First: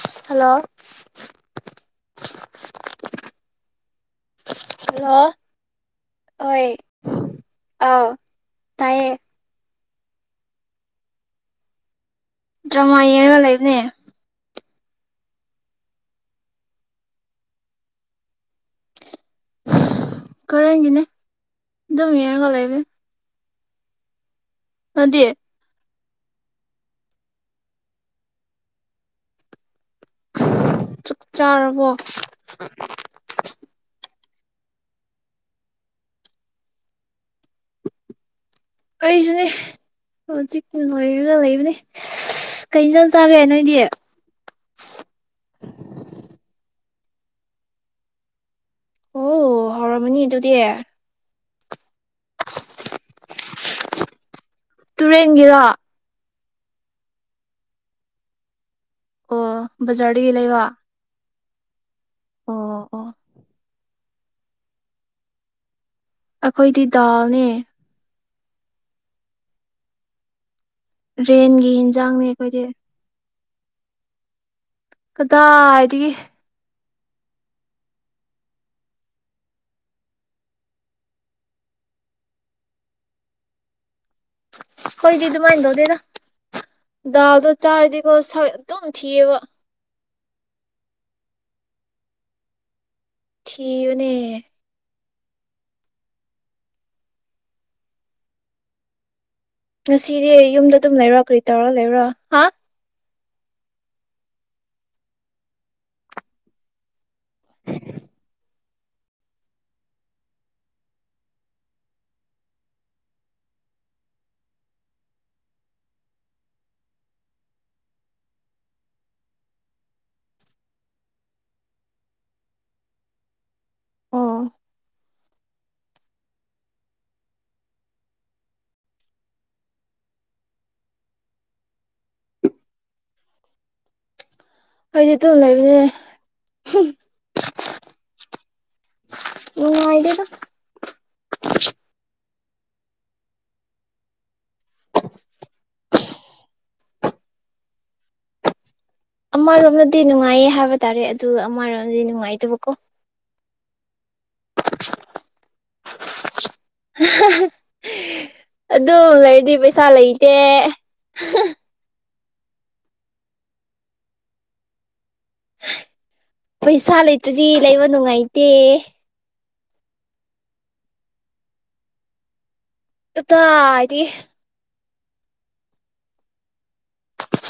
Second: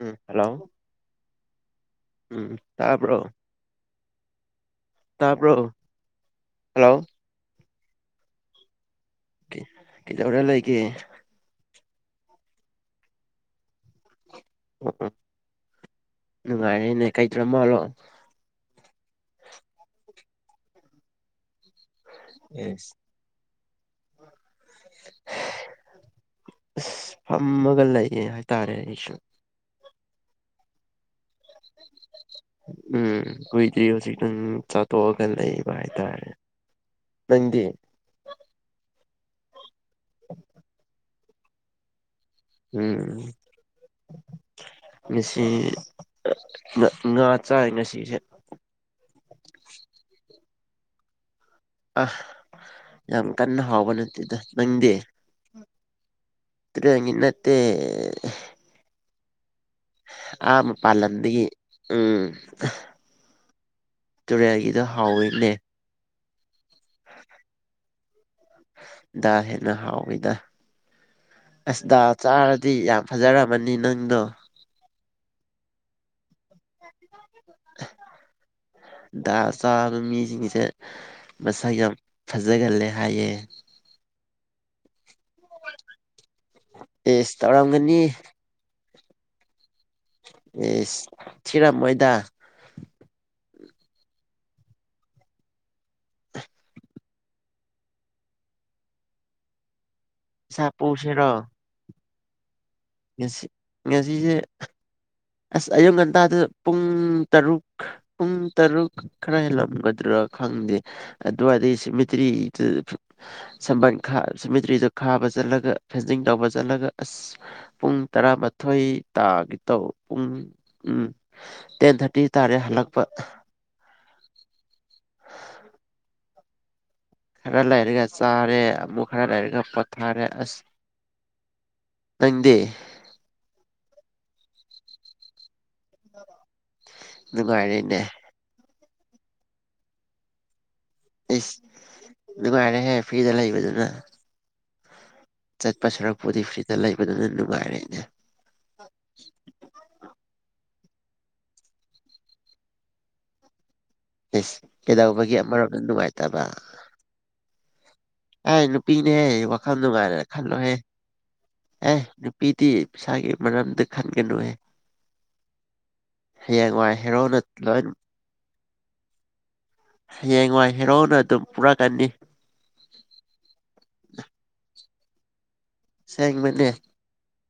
ꯎꯝ hello ꯎꯝ ꯇꯄ꯭ꯔꯣ hello ꯑꯣꯏꯣꯏ ꯍꯜꯂꯣ ꯑ ꯇꯥꯏꯌꯦꯦ ꯀꯧꯔ ꯂꯩ ꯀ ꯗ꯭ꯔꯃꯥ ꯌꯦꯡꯒ ꯂꯩꯕꯅꯦ [inaudible] ꯎ ꯎ ꯅꯨꯡꯉꯥꯏꯔꯦꯅꯦ ꯀꯩꯗꯔ ꯃꯥꯜꯂꯣ ꯀꯔꯒꯅꯦ ꯑꯗꯨꯝꯔꯒꯂ ꯂꯩꯕ ꯑꯦꯁ ꯑꯗꯦ ꯑꯁ ꯐꯝꯃꯒ ꯂꯩꯌꯦ ꯍꯥꯏꯇꯥꯔꯦ ꯑꯩꯁꯨ ꯆꯥꯛ ꯆꯥꯔꯕꯣ ꯑꯗꯨꯝ ꯆꯥꯊꯣꯛꯑꯒ ꯂꯩꯕ ꯍꯥꯏꯇꯥꯔꯦ ꯅꯪꯗꯤ ꯑꯩꯁꯨꯅꯤ ꯍꯧꯖꯤꯛ [unintelligible] ꯀꯣꯏ ꯂꯩꯕꯅꯦ ꯀꯩ ꯏꯟꯖꯥꯡ ꯎꯝ ꯆꯥꯒꯦ ꯅꯣꯏꯗꯤ ꯉꯁꯤ ꯉ ꯉꯥ ꯆꯥꯏ ꯉꯁꯤꯁꯦ ꯑꯣ ꯍꯥꯎꯔꯝꯃꯅꯤ ꯑꯗꯨꯗꯤ ꯑꯥ ꯌꯥꯝ ꯀꯟꯅ ꯍꯥꯎꯕ‌ ꯅꯠ ꯇꯦꯗ ꯇꯨꯔꯦꯟꯒꯤꯔꫭ ꯇꯨꯔꯦꯟꯒꯤ ꯅꯠꯇꯦ ꯑꯣ ꯕꯖꯥꯔꯗꯒꯤ ꯑꯥ ꯂꯩꯕ ꯃꯄꯥꯜ ꯂꯝꯗꯒꯤ ꯎꯝ ꯑꯣ ꯑꯣ ꯇꯨꯔꯦꯜꯒꯤꯗꫭ ꯍꯥꯎꯋꯤꯅꯦ ꯑꯩꯈꯣꯏꯗꯤ ꯗꯥꯜꯅꯦ ꯗꯥꯜ ꯍꯦꯟꯅ ꯍꯥꯎꯋꯤꯗ ꯔꯦꯟꯒꯤ ꯍꯤꯟꯖꯥꯡꯅꯤ ꯑꯩꯈꯣꯏꯗꯤ ꯃꯅꯤ ꯅꯪꯗꯣ ꯀꯗꯥꯏꯗꯒꯤ ꯑꯍ ꯗꯥꯜ ꯆꯥꯕ ꯃꯤꯁꯤꯡꯁꯦ ꯃꯁꯛ ꯌꯥꯝ ꯐꯖꯒꯜꯂꯦ ꯍꯥꯏꯌꯦ ꯈꫭꯏꯗꯤ ꯗꯨꯃꯥꯏꯅ ꯇꯧꯗꯦꯗ ꯑꯦꯁ ꯗꯥꯜꯗꫭ ꯇꯧꯔꯝꯒꯅꯤ ꯆꯥꯔꯗꯤꯀꫭ ꯁꯛ ꯑꯗꯨꯝ ꯊꯤꯌꯦꯕ ꯏꯁ ꯊꯤꯔꯝ ꯃꯣꯏꯗꯥ ꯊꯤꯕꯅꯦ ꯉꯁꯤꯗꯤ ꯏꯁꯥ ꯌꯨꯝꯗ ꯑꯗꯨꯝ ꯂꯩꯔꯣ ꯄꯨꯁꯤꯔꯣ ꯀꯔꯤ ꯇꯧꯔ ꯂꯩꯔꯣ ꯍꯥ ꯉꯁꯤ ꯉꯁꯤꯁꯦ ꯑꯁ ꯑꯌꯨꯛ ꯉꯟꯇꯥꯗ ꯄꯨꯡ ꯇꯔꯨꯛ ꯄꯨꯡ ꯇꯔꯨꯛ ꯈꯔ ꯍꯦꯜꯂꯝꯒꯗ꯭ꯔꯥ ꯈꯪꯗꯦ ꯑꯗꯨꯋꯥꯏꯗꯩ ꯁꯤꯃꯤꯇ꯭ꯔꯤꯗ ꯐꯨ ꯁꯝꯕꯟ ꯈꯥ ꯁꯤꯃꯤꯇ꯭ꯔꯤꯗ ꯈꯥꯕ ꯆꯠꯂꯒ ꯐꯦꯟꯁꯤꯡ ꯇꯧꯕ ꯆꯠꯂꯒ ꯑꯁ ꯄꯨꯡ ꯇꯔꯥꯃꯥꯊꯣꯏ ꯇꯥꯒꯤ ꯇꯧ ꯄꯨꯡ ꯎꯝ ꯇꯦꯟ ꯊꯥꯔꯇꯤ ꯇꯥꯔꯦ ꯍꯜꯂꯛꯄ ꯑꯣꯥ [inaudible] ꯈꯔ ꯂꯩꯔꯒ ꯆꯥꯔꯦ ꯑꯃꯨꯛ ꯈꯔ ꯂꯩꯔꯒ ꯄꯣꯊꯥꯔꯦ ꯑꯁ ꯅꯪꯗꯤ ꯑꯩꯗꯤ ꯇꯨꯝ ꯂꯩꯕꯅꯦ ꯅꯨꯡꯉꯥꯏꯔꯤꯅꯦ ꯅꯨꯡꯉꯥꯏꯗꯦꯗ ꯏꯁ ꯅꯨꯡꯉꯥꯏꯔꯦ ꯍꯦ ꯐ꯭ꯔꯤꯗ ꯂꯩꯕꯗꯨꯅ ꯆꯠꯄ ꯁꯔꯛꯄꯨꯗꯤ ꯐ꯭ꯔꯤꯗ ꯂꯩꯕꯗꯨꯅ ꯅꯨꯡꯉꯥꯏꯔꯦꯅꯦ ꯑꯃꯔꯣꯝꯗꯗꯤ ꯅꯨꯡꯉꯥꯏꯌꯦ ꯍꯥꯏꯕ ꯇꯥꯔꯦ ꯑꯗꯨ ꯑꯃꯔꯣꯝꯗꯤ ꯅꯨꯡꯉꯥꯏꯇꯕꯀꯣ ꯏꯁ ꯀꯩꯗꯧꯕꯒꯤ ꯑꯃꯔꯣꯝꯗ ꯅꯨꯡꯉꯥꯏꯇꯕ ꯑꯥꯏ ꯑꯗꯨ ꯅꯨꯄꯤꯅꯦ ꯍꯦ ꯂꯩꯔꯗꯤ ꯋꯥꯈꯜ ꯄꯩꯁꯥ ꯅꯨꯡꯉꯥꯏꯅ ꯂꯩꯇꯦ ꯈꯜꯂꯣꯍꯦ ꯑꯦ ꯄꯤꯗꯤ ꯄꯩꯁꯥꯒꯤ ꯃꯔꯝꯗ ꯈꯟꯒꯅꯨ ꯍꯦ ꯄꯩꯁꯥ ꯍꯦꯔꯣꯅ ꯂꯩꯇ꯭ꯔꯗꯤ ꯂꯣꯏ ꯂꯩꯕ ꯅꯨꯡꯉꯥꯏꯇꯦ ꯍꯌꯦꯡꯋꯥꯏ ꯍꯦꯔꯧꯅ ꯑꯗꯨꯝ ꯄꯨꯔꯛꯀꯅꯤ ꯑꯠꯇ ꯍꯥꯏꯗꯤ ꯁꯦꯡꯦꯡ ꯃꯅꯤꯅꯦ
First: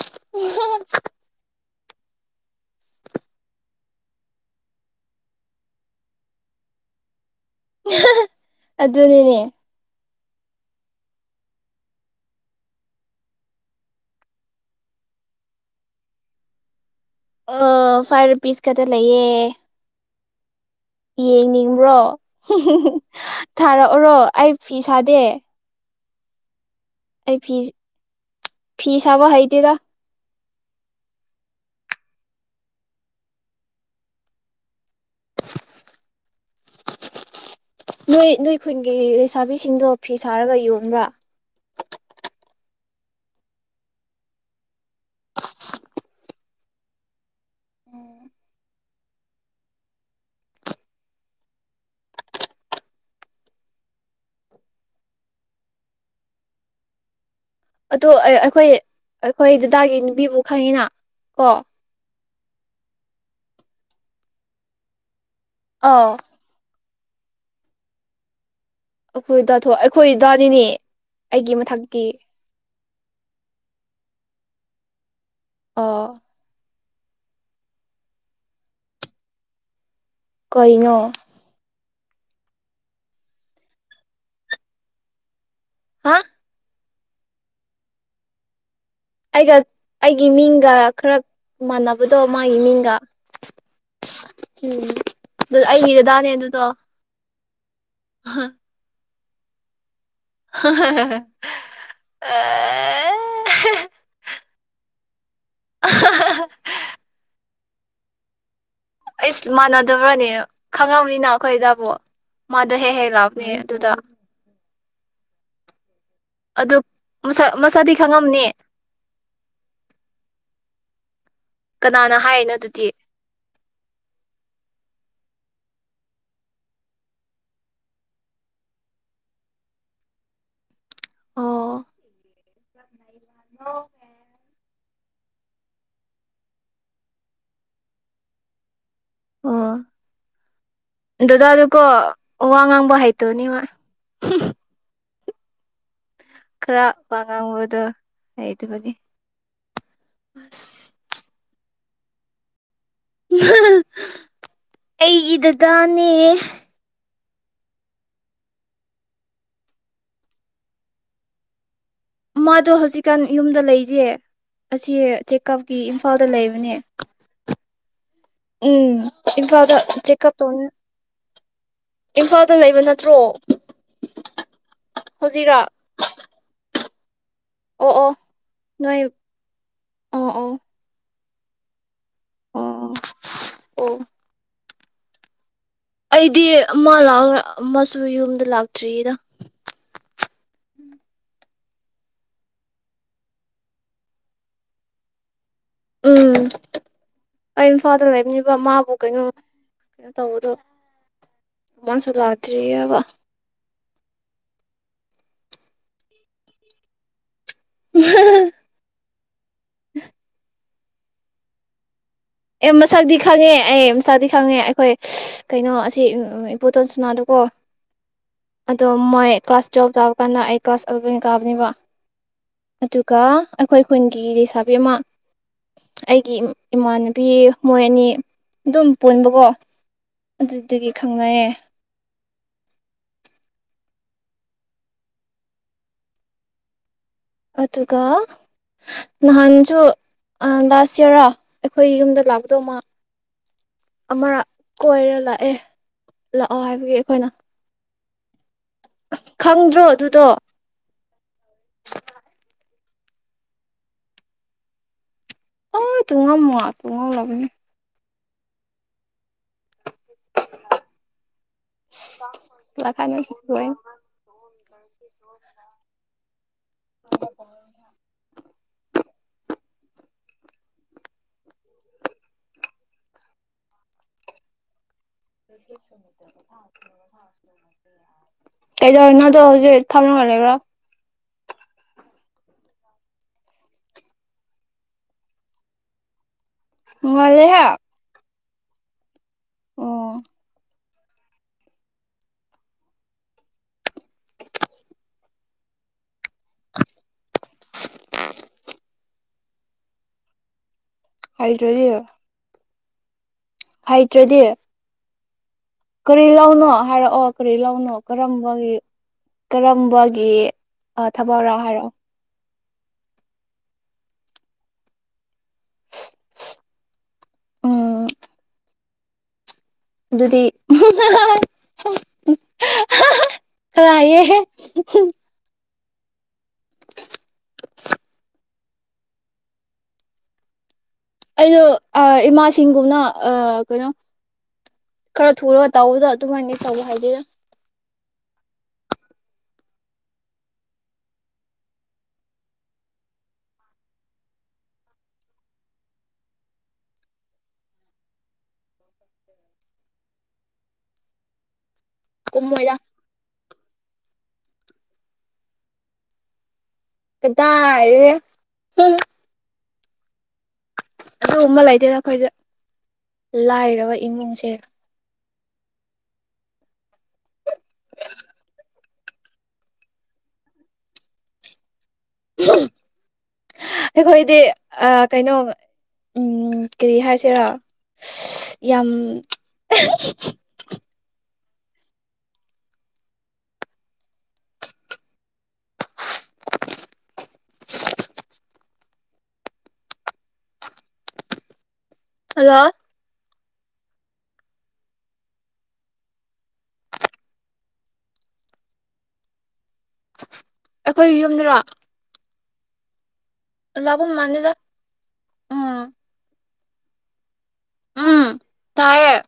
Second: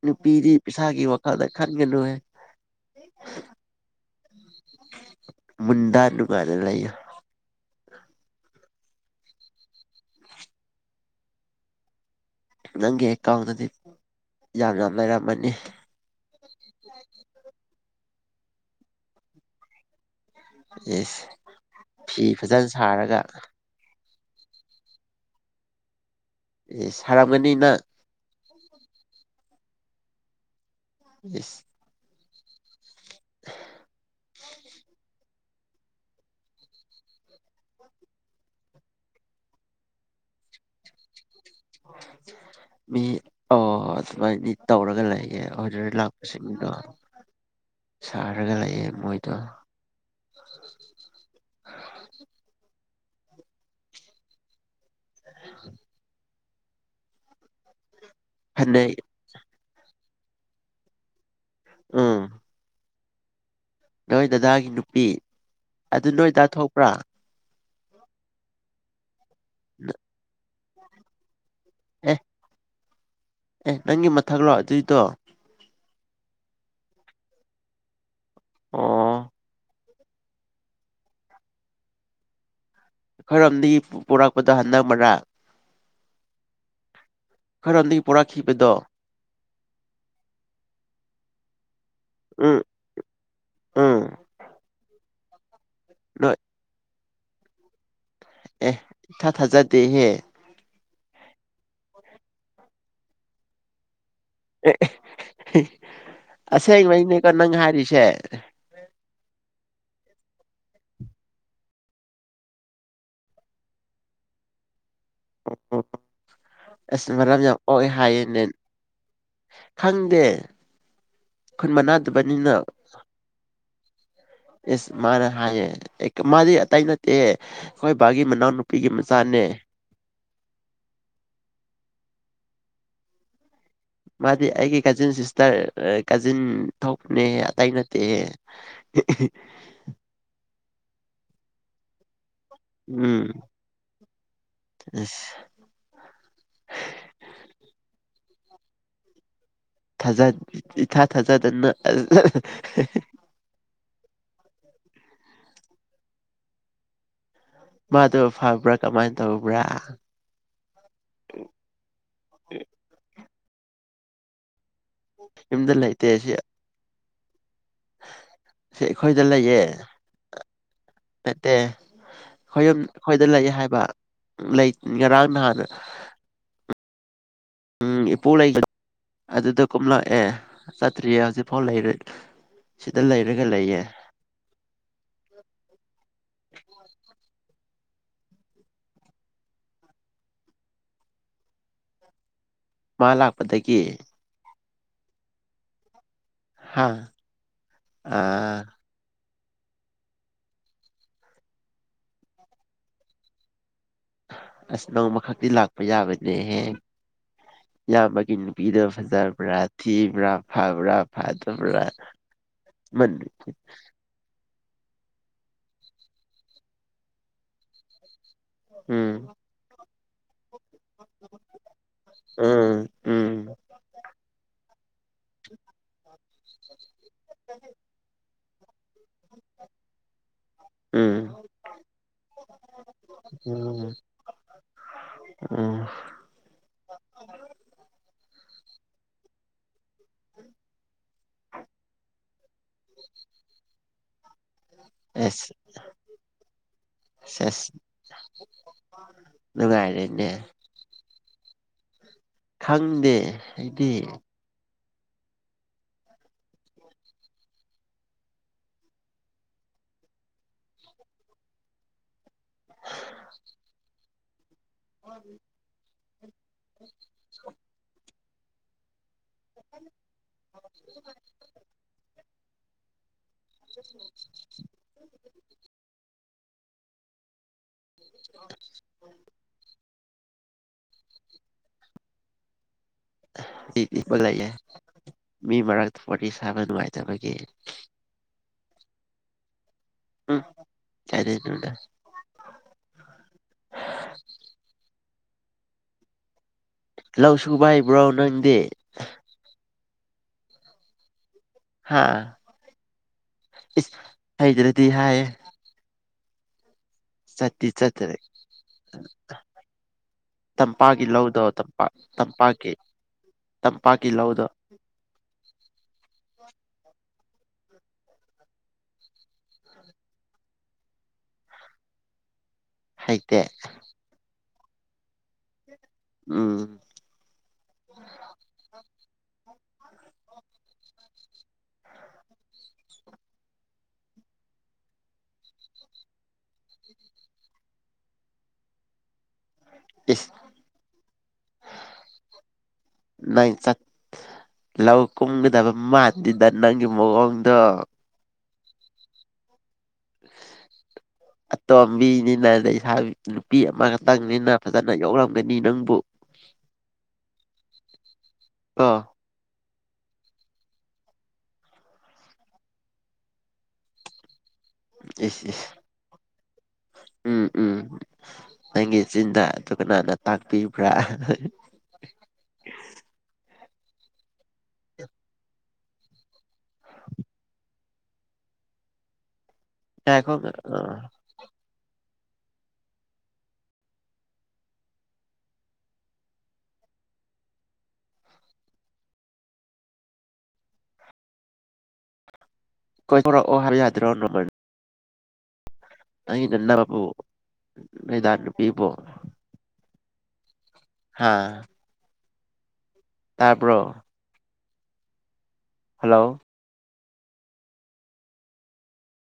ꯅꯨꯄꯤꯗꯤ ꯄꯁꯥꯒꯤ ꯋꯥꯈꯜꯗ ꯈꯟꯒꯅꯣ ꯃꯟꯗꯥ ꯅꯨꯨꯀꯥꯔ ꯂꯩ ꯑꯗꯨꯅꯤꯅꯦ ꯅꯪꯒꯤ ꯑꯦꯀꯥꯎꯟꯗꯗꯤ ꯌꯥꯝꯅ ꯂꯩꯔꯝꯃꯅꯤ ꯑ ꯐꯥꯏꯚ ꯔꯨꯄꯤꯁ ꯈꯛꯇ ꯂꯩꯌꯦ ꯌꯦꯁ ꯌꯦꯡꯅꯤꯡꯕ꯭ꯔꯣ ꯐꯤ ꯐꯖꯅ ꯁꯥꯔꯒ ꯊꯥꯔꯛꯑꯣꯔꯣ ꯑꯩ ꯐꯤ ꯁꯥꯗꯦ ꯑꯦ ꯁꯔꯝꯒꯅꯤꯅꯅꯥ ꯐꯤꯤꯁꯥꯕ ꯍꯥꯏꯩꯗꯤꯤꯗ ꯌꯦꯁ [unintelligible] ꯅꯣꯏ ꯅꯣꯏ ꯈꯨꯟꯒꯤ ꯂꯩꯁꯥꯕꯤꯁꯤꯡꯗꯣ ꯐꯤ ꯁꯥꯔꯒ ꯌꯣꯟꯕ꯭ꯔꯥ ꯃꯤ ꯑꯣ ꯑꯗꯨꯃꯥꯏꯗꯤ ꯇꯧꯔꯒ ꯂꯩꯌꯦꯦ ꯑꯣꯔꯗꯔ ꯂꯥꯛꯄꯁꯤꯡꯗꯣ ꯁꯥꯔꯒ ꯂꯩꯌꯦꯦ ꯃꯣꯏꯗꯣ [unintelligible] ꯑꯗꯣ ꯑꯩꯈꯣꯏ ꯐꯅꯦꯛ ꯑꯩꯈꯣꯏ ꯗꯗꯥꯒꯤ ꯕꯤꯕꯨ ꯈꯪꯉꯤꯅ ꯀꯣ ꯑꯥ ꯅꯣꯏ ꯗꯗꯥꯗꯥꯒꯤ ꯅꯨꯄꯤ ꯑꯗꯨ ꯑꯥ ꯅꯣꯏꯗꯥ ꯊꯣꯛꯄ꯭ꯔꯥ ꯑꯩꯈꯣꯏꯗꯥꯊꯣꯛ ꯑꯩꯈꯣꯏ ꯗꯥꯗꯤꯅꯦ ꯑꯩꯒꯤ ꯃꯊꯛꯇꯤ ꯑꯦ ꯑꯦ ꯅꯪꯒꯤ ꯃꯊꯛ ꯂꯥꯛ ꯑꯗꯨꯏꯗꯣ ꯑ ꯑ ꯀꯅꯣ ꯈꯔꯝꯗꯒꯤ ꯄꯣꯔꯛꯄꯗ ꯍꯟꯟꯅ ꯃꯔꯔꯥ ꯍꯥ ꯈꯔꯗꯒꯤ ꯄꯨꯔꯛꯈꯤꯕꯗꯣ ꯑꯩꯒ ꯑꯩꯒꯤ ꯃꯤꯡꯒ ꯈꯔ ꯃꯥꯟꯅꯕ ꯎꯗꯣ ꯎꯝ ꯃꯥꯒꯤ ꯃꯤꯡꯒ ꯎꯝ ꯎꯝ ꯑꯗꯨ ꯑꯩꯒꯤꯗꯗꯥꯅꯦ ꯑꯗꯨꯗꯣ ꯎ ꯏ ꯊꯥ ꯊꯥꯖꯗꯦꯍꯦ ꯑ [unintelligible] ꯑꯁꯦꯡ ꯃꯅꯦꯀꯣ ꯅꯪ ꯍꯥꯏ ꯇꯁꯦ ꯑꯩꯁ ꯃꯥꯟꯅꯗꯕ꯭ꯔꯅꯦ ꯈꯪꯉꯕꯅꯤꯅ ꯑꯩꯈꯣꯏꯗꯕꯨ ꯃꯥꯗꯣ ꯍꯦꯛ ꯍꯦꯛ ꯂꯥꯛꯕꯅꯤ ꯑꯗꯨꯗ ꯑꯣ ꯑꯗꯨ ꯑꯁ ꯃꯔꯝ ꯃꯁꯛ ꯌꯥꯝ ꯑꯣꯛꯑꯦ ꯃꯁꯛꯗꯤ ꯍꯥꯏꯌꯦ ꯅ ꯈꯪꯉꯝꯅꯤ ꯈꯪꯗꯦ ꯈꯨꯟ ꯀꯅꯥꯅ ꯍꯥꯏꯅꯣ ꯃꯅꯥꯗꯕꯅꯤꯅ ꯑꯗꯨꯗꯤ ꯑꯦꯁ ꯃꯥꯅ ꯍꯥꯏꯌꯦ ꯃꯥꯗꯤ ꯑꯇꯩ ꯅꯠꯇꯦ ꯑꯩꯈꯣꯏ ꯕꯥꯒꯤ ꯃꯅꯥꯎꯅꯨꯄꯤꯒꯤ ꯃꯆꯥꯅꯦ ꯑꯣ ꯑꯣ ꯃꯥꯗꯤ ꯑꯩꯒꯤꯦ ꯀꯖꯤꯟ ꯁꯤꯁꯇꯔ ꯀꯥꯖꯤꯟ ꯊꯣꯛꯅꯦ ꯑꯇꯩ ꯅꯠꯇꯦꯍꯦ ꯑꯣ ꯗꯗꯥ ꯑꯗꯨ ꯑꯣꯉꯪꯕ ꯍꯥꯏꯇꯣ ꯎꯝ ꯑꯁ ꯈꯔ ꯋꯥꯉꯥꯡꯕꯗꯣ ꯑꯩꯗꯨꯕꯗꯤ ꯊꯖꯥ ꯏ ꯊꯥ ꯊꯥꯖ ꯆꯟꯅ ꯑꯩ ꯏꯗꯗꯥꯅꯦ ꯃꯥꯗꯨ ꯐꯕ꯭ꯔꯥ ꯀꯃꯥꯏꯅ ꯇꯧꯕ꯭ꯔꯥ ꯃꯥꯗ ꯍꯧꯖꯤꯛꯀꯥꯟ ꯌꯨꯝꯗ ꯂꯩꯗꯤꯦ ꯑꯁꯤ ꯌꯨꯝꯗ ꯆꯦꯛꯀꯞꯀꯤ ꯂꯩꯇꯦ ꯏꯝꯐꯥꯜꯗ ꯁꯤ ꯂꯩꯕꯅꯦ ꯁꯤ ꯎꯝ ꯑꯩꯈꯣꯏꯗ ꯏꯐꯗ ꯆꯦꯀꯞ ꯇ ꯗꯦ ꯑꯩꯈ ꯌꯨꯝ ꯑꯩꯈꯣꯏꯗ ꯂꯩ ꯍꯥꯏꯕ ꯂꯩ ꯉꯔꯥꯡ ꯅꯍꯥꯟ ꯍꯧꯖꯤꯛꯔꯥ ꯑꯣ ꯎꯝ ꯑꯣ ꯏꯄꯨ ꯂꯩꯒꯅ ꯅꯣꯏ ꯑꯗꯨꯗ ꯀꯨꯝꯂꯛꯑꯦ ꯑꯣ ꯑꯣ ꯆꯠꯇ꯭ꯔꯤꯌꯦ ꯍꯧꯖꯤꯛ ꯐꯥꯎꯜ ꯂꯩꯔꯦ ꯑꯣ ꯁꯤꯗ ꯂꯩꯔꯒ ꯂꯩꯌꯦꯦ ꯑꯣ ꯎꯝ ꯑꯩꯗꯤ ꯃꯥ ꯂ ꯑꯃꯁꯨ ꯌꯨꯝꯗ ꯂꯥꯛꯇ꯭ꯔꯤꯗ ꯃꯥ ꯂꯥꯛꯄꯗꯒꯤ ꯎꯝ ꯍꯥ ꯑꯩ ꯏꯐꯥꯗ ꯂꯩꯃꯤꯕ ꯑꯥ ꯃꯥꯕꯨ ꯀꯩꯅꯣ ꯀꯩꯅꯣ ꯇꯧꯕꯗꯣ ꯃꯁꯨ ꯂꯥꯛꯇ꯭ꯔꯤꯑꯕ ꯅꯣꯡꯃ ꯈꯛꯇꯤ ꯂꯥꯛꯄ ꯌꯥꯕꯅꯦ ꯍꯦꯛ ꯏꯌꯥꯝꯕꯒꯤ ꯅꯨꯄꯤꯗ ꯐꯖ ꯔꯊꯕ꯭ꯔꯥ ꯐꯕ꯭ꯔꯥ ꯐꯗꯕ꯭ꯔꯥ ꯑꯦ ꯃꯟ ꯃꯁꯥꯗꯤ ꯈꯪꯉꯦ ꯑꯩ ꯃꯁꯥꯗꯤ ꯈꯪꯉꯦ ꯍꯣꯏ ꯀꯩꯅꯣ ꯑꯁꯤ ꯏꯄꯣꯇꯣꯟꯁꯅꯥꯗꯀꯣ ꯑꯗꯣ ꯎꯝ ꯃꯣꯏ ꯀ꯭ꯂꯥꯁ ꯇꯨꯌꯦꯜꯞ ꯇꯥꯕ ꯀꯥꯟꯗ ꯑꯩ ꯀ꯭ꯂꯥꯁ ꯑꯦꯂꯚꯦꯟ ꯀꯥꯕꯅꯤꯕ ꯎꯝ ꯑꯗꯨꯒ ꯎꯝ ꯑꯩꯈꯣꯏ ꯈꯨꯟꯒꯤ ꯆꯕꯤꯃ ꯑꯩꯒꯤ ꯏꯃꯥꯟꯅꯕꯤ ꯃꯣꯏ ꯑꯅꯤ ꯑꯗꯨꯝ ꯄꯣꯏꯣꯟꯕꯀꯣ ꯑꯗꯨꯗꯒꯤ ꯎꯝ ꯈꯪꯅꯩꯌꯦ ꯎꯝ ꯑꯗꯨꯒ ꯅꯍꯟꯖꯁꯨ ꯂꯥꯁ ꯌꯔ ꯑꯩꯈꯣꯏ ꯌꯨꯝꯗ ꯂꯥꯛꯀꯗꯧꯃ ꯑꯃꯔꯛ ꯀꯣꯏꯔ ꯑꯦꯁ ꯂꯥꯛꯑꯦ ꯂꯥꯛꯑꯣ ꯍꯥꯏꯕꯒꯤ ꯑꯩꯈꯣꯏꯅ ꯁꯦꯁ [inaudible] ꯈꯪꯗ꯭ꯔꯣ ꯑꯗꯨꯗꯣ ꯅꯨꯡꯉꯥꯏꯔꯦꯅꯦ ꯈꯪꯗꯦ ꯍꯥꯏꯗꯤ ꯑ ꯇꯨꯡꯉ ꯃꯉ ꯇꯨꯡꯉꯧ ꯂꯕꯅꯦ ꯑ ꯂꯀꯥꯅꯣꯏ ꯎ ꯎꯝ [unintelligible] [unintelligible] ꯁꯨꯗ꯭ꯔ ꯀ ꯁꯥ ꯑꯦꯙꯣꯔꯅ ꯇꯣ ꯍꯧꯖꯤ ꯐꯥꯎꯅꯦ ꯗꯤꯄꯒꯏꯦ ꯃꯤ ꯃꯔꯔꯒ ꯐꯁ ꯊꯥꯕ ꯅꯨꯡꯉꯥꯏꯇꯕꯒꯤ ꯉꯜꯂꯦꯍꯦ ꯎꯝ ꯀꯔꯤꯗ ꯂꯧ ꯁꯕ ꯍꯥꯏꯕ꯭ꯔꯣ ꯅꯪꯗꯤ ꯍꯥꯏꯗ꯭ꯔꯣꯔꯤ ꯍꯥꯏꯩꯗ꯭ꯔꯗꯤ ꯍꯥꯏꯌꯦ ꯀꯔꯤ ꯂꯥꯎꯅꯣ ꯍꯥꯏꯔꯛꯑꯣ ꯀꯔꯤ ꯆꯠꯇꯤ ꯂꯧꯅꯣ ꯆꯠꯇ꯭ꯔꯦ ꯀꯔꯝꯕꯒꯤ ꯀꯔꯝꯕꯒꯤ ꯇꯝꯄꯥꯛꯀꯤ ꯂꯧꯗꯣ ꯊꯕꯛꯔꯥ ꯇꯝꯄꯥꯛ ꯍꯥꯏꯔꯛꯑꯣ ꯇꯝꯄꯥꯛꯀꯤ ꯇꯝꯄꯥꯛꯀꯤ ꯂꯧꯗ ꯎꯝ ꯑꯗꯨꯗꯤ ꯍꯩꯇꯦ ꯔꯑꯌꯦ [unintelligible] ꯎꯝ ꯑꯩꯗꯣ ꯏꯃꯥꯁꯤꯡꯒꯨꯝꯅ ꯀꯩꯅꯣ ꯈꯔ ꯊꯂꯒ ꯇꯧꯕꯗ ꯑꯗꯨꯃꯥꯏꯅ ꯇꯧꯕ ꯍꯥꯏꯗꯦꯗ ꯏꯁ ꯅꯪ ꯂꯧ ꯀꯨꯝꯒꯗꯕ ꯃꯥꯥꯟꯜꯂꯤꯗ ꯅꯪꯒꯤ ꯃꯑꯣꯡꯗꯣ ꯇꯣꯝꯕꯤꯅꯤꯅꯗ ꯀꯨꯝꯃꯣꯏꯗ ꯏꯁꯥ ꯅꯨꯄꯤ ꯑꯃꯈꯛꯇ ꯅꯪꯅꯤꯅ ꯐꯖꯅ ꯌꯥꯎꯔꯝꯒꯅꯤ ꯅꯪꯕꯨ ꯀꯗꯥ ꯑꯥ ꯑ ꯑꯃ ꯂꯩꯇꯦ ꯑꯩꯈꯣꯏꯗ ꯂꯥꯏꯔꯕ ꯏꯃꯨꯡꯁꯦ ꯑꯦ ꯎꯝ ꯎꯝ ꯅꯪꯒꯤ ꯆꯤꯟꯖ ꯑꯗꯨ ꯀꯅꯥꯅ ꯇꯥꯛꯄꯤꯕ꯭ꯔꯥ ꯑꯩꯈꯣꯏꯗꯤ ꯀꯩꯅꯣ ꯀꯔꯤ ꯍꯥꯏꯁꯤꯔꯥ ꯌꯥꯝ ꯌꯥꯈꯣ ꯑ ꯁꯥ [inaudible] ꯍꯜꯂꯣ ꯣꯔꯛꯑꯣ ꯍꯥꯏꯕ ꯌꯥꯗ꯭ꯔꯣ ꯅꯃꯥꯏꯅ ꯑ ꯆꯗꯥ ꯄꯄꯨ ꯅꯗꯥ ꯄꯤꯕꯣ ꯁꯦꯠ ꯁꯠ [inaudible] ꯑꯩꯈꯣꯏ ꯌꯨꯝꯗꯔꯣ ꯇꯥꯕ꯭ꯔꯣ ꯂꯕꯝ ꯃꯅꯤꯗ ꯍꯜꯂꯣ ꯎꯝ ꯇꯥꯏꯦ